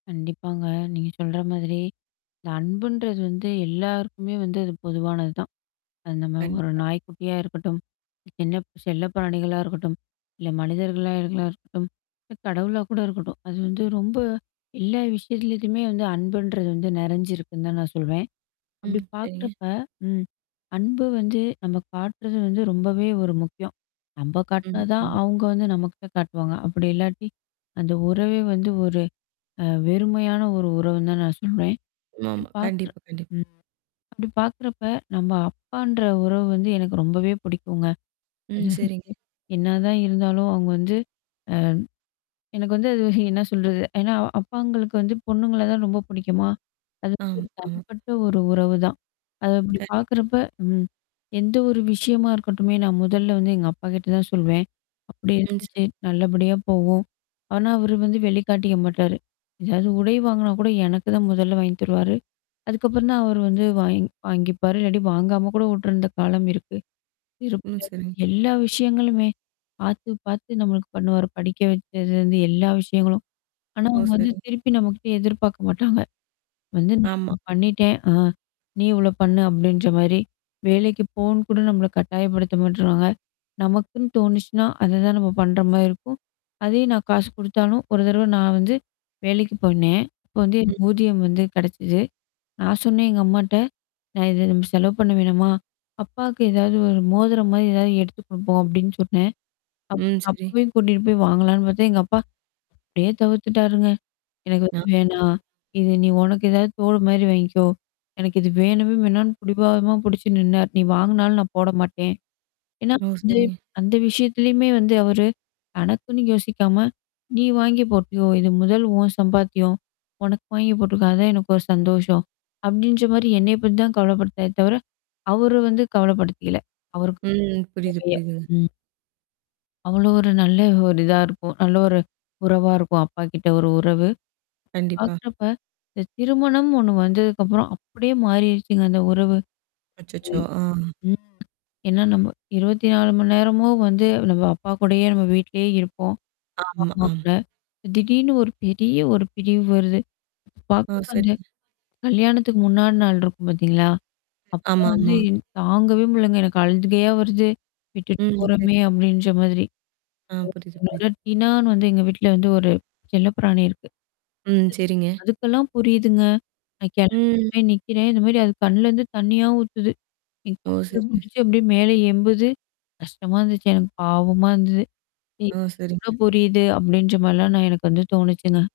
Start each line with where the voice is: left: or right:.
left: கண்டிப்பாங்க. நீங்க சொல்ற மாதிரி, இந்த அன்புன்றது வந்து எல்லாருக்குமே வந்து அது பொதுவானது தான். அந்த [unintelligible] ஒரு
right: கண்டிப்பா.
left: நாய்க்குட்டியா இருக்கட்டும், என்ன செல்ல பிராணிகளா இருக்கட்டும், இல்ல மனிதர்களாகளா ளா இருக்கட்டும். இல்ல கடவுளா கூட இருக்கட்டும். அது வந்து ரொம்ப எல்லா விஷயத்துலயுமே வந்து அன்புன்றது வந்து நெறஞ்சிருக்குன்னு தான் நான் சொல்வேன். அப்பிடி
right: ம். சரிங்க.
left: பாக்கிறப்ப, ம். அன்பு வந்து நம்ம காட்டுறது வந்து ரொம்பவே ஒரு முக்கியம். நம்ப
right: ம்,
left: காட்டுனதான்
right: ம்.
left: அங்க வந்து நம்மகிட்ட காட்டுவாங்க. அப்பிடி இல்லாட்டி, அந்த உறவே வந்து ஒரு அ வெறுமையான ஒரு உறவுன்னு தான் நான் சொல்றேன். அப்பிடி
right: ஆமா
left: பாக்குற
right: கண்டிப்பா, கண்டிப்பா.
left: ம். அப்பிடி பாக்கிறப்ப நம்ம அப்பான்ற உறவு வந்து எனக்கு ரொம்பவே புடிக்குங்க. அ.
right: ம். சரிங்க.
left: என்ன தான் இருந்தாலும் அவுங்க வந்து ஆ எனக்கு வந்து அது என்ன சொல்றது? ஏன்னா அப்பாங்களுக்கு வந்து பொண்ணுங்கள தான் ரொம்ப புடிக்குமா? அது
right: ஆமா,
left: ஒரு
right: ஆமா.
left: தனிப்பட்ட ஒரு உறவுதான். அத அப்பிடி
right: கண்டிப்பா
left: பாக்குறப்ப ம். எந்த ஒரு விஷயமா இருக்கட்டுமே. நான் முதல்ல வந்து எங்க அப்பகிட்ட தான் சொல்வேன். அப்பிடி
right: ம். சரிங்க.
left: இருந்துச்சு. நல்லபடியா போவோம். ஆனா அவரு வந்து வெளிகாட்டிக்க மாட்டாரு. எதாவது உடை வாங்குனா கூட எனக்கு தான் முதல்ல வாங்கி தருவாரு. அதுக்கப்புறம் தான் அவர் வந்து வாங் வாங்கிப்பாரு. இல்லாட்டி வாங்காம கூட விட்டுருந்த காலம் இருக்கு.
right: ம்.
left: செருப்புல இருந்து
right: சரிங்க.
left: எல்லா விஷயங்களுமே. பாத்து, பாத்து நம்மளுக்கு பண்ணுவாரு. படிக்க வச்சதுலருந்து எல்லா விஷயங்களும். ஆனா,
right: ஓ!
left: அவுங்க வந்து
right: சரிங்
left: திருப்பி நம்மக்கிட்ட எதிர்பார்க்க மாட்டாங்க. வந்து
right: ஆமா.
left: நான்
right: ம்.
left: பண்ணிட்டேன். ஆ. நீ இவளோ பண்ணு அப்பிடின்ற மாரி. வேலைக்கு போனுகூட நம்மள கட்டாயப்படுத்த மாட்றாங்க. நமக்குன்னு தோணுச்சுன்னா, அததான் நம்ம பண்றமாரி இருக்கும். அதே நான் காசு குடுத்தாலும் ஒரு தடவ நான் வந்து, வேலைக்கு போனேன். அப்போ வந்து
right: ம்.
left: எனக்கு ஊதியம் வந்து கிடைச்சிச்சு. நான் சொன்னேன் எங்க அம்மாட்ட. "நான் இத த செலவு பண்ண வேணாமா? அப்பாக்கு ஏதாவது, ஒரு மோதிரம்மாரி, ஏதாவது எடுத்து குடுப்போம்" அப்பிடின்னு சொன்னேன். அப்
right: ம். சரி.
left: அப்பவே கூட்டிட்டு போய் வாங்கலான்னு பாத்தேன் எங்க அப்பா. அப்பிடியே தவிர்த்துட்டாருங்க. எனக்கு
right: ஆ.
left: வந்து
right: சரி.
left: வேணாம். இது நீ உனக்கு ஏதாவது தோடுமாரி வாங்கிக்கோ. எனக்கு இது வேணவே வேணான்னு புடிவாதமா புடிச்சு நின்னாரு. நீ வாங்குனாலும் நான் போட மாட்டேன். ஏன்னா
right: ஓ!
left: அந்த
right: சரிங்க.
left: அந்த விஷயத்தலயுமே வந்து அவரு, தனக்குன்னு யோசிக்காம, நீ வாங்கி போட்டியோ! இது முதல் உன் சம்பாத்தியம். உனக்கு வாங்கி போட்டுக்க. அதான் எனக்கு ஒரு சந்தோஷம். அப்பிடின்றமாரி என்ன பத்தி தான் கவலப்பட்டாரே தவிர. அவரு வந்து கவலப்படுத்திக்கல. அவருக்கு
right: ம். புரியுது,
left: [unintelligible]
right: புரியுதுங்க.
left: ம். அவ்ளோ ஒரு நல்ல ஒரு இதா இருக்கும். நல்ல ஒரு உறவா இருக்கும், அப்பாகிட்ட ஒரு உறவு.
right: கண்டிப்பா.
left: பாக்கிறப்ப இந்த திருமணம் ஒண்ணு வந்ததுக்கப்புறம் அப்பிடியே மாறிடுச்சுங்க அந்த உறவு.
right: அச்சச்சோ! ஆ.
left: ம். ஏன்னா நம்ம 24 மணி நேரமும் வந்து நம்ம அப்பாகூடயே நம்ம வீட்லயே இருப்போம்.
right: ஆமா, ஆ.
left: அம்மாகூட. திடீர்னு ஒரு பெரிய ஒரு பிரிவு வருது.
right: ஓ!
left: பாக்கிறப்ப அந்த
right: சரிங்க.
left: கல்யாணத்துக்கு முன்னாடி நாள் இருக்கும் பாத்தீங்களா?
right: ஆமா,
left: அப்பலாம் வந்து
right: ஆமா.
left: தாங்கவே முடிலங்க. எனக்கு அழுகையா வருது. விட்டுட்டு
right: ம். சரி.
left: போறோமே அப்பிடின்ற மாதிரி.
right: ஆ.
left: [unintelligible]
right: புரியுது, புரியுது.
left: என்னோட டினானு வந்து எங்க வீட்ல வந்து ஒரு செல்லப்பிராணி இருக்கு.
right: ம்.
left: [unintelligible]
right: சரிங்க.
left: அதுக்கெல்லாம் புரியுதுங்க. நான்
right: ம்.
left: கெளம்பிருவேன் நிக்கிறேன். இதுமாரி அது கண்லேருந்து தண்ணீயா ஊத்துது. என்
right: ஓ!
left: கால்ல
right: சரிங்க.
left: புடிச்சு அப்பிடியே மேல எம்புது கஷ்டமா இருந்துச்சு. எனக்கு பாவமா இருந்தது. ம்.
right: ஓ!
left: இதுக்கு கூட
right: சரிங்க.
left: புரியுது அப்பிடின்ற மாரிலாம் நான் எனக்கு வந்து தோணுச்சுங்க.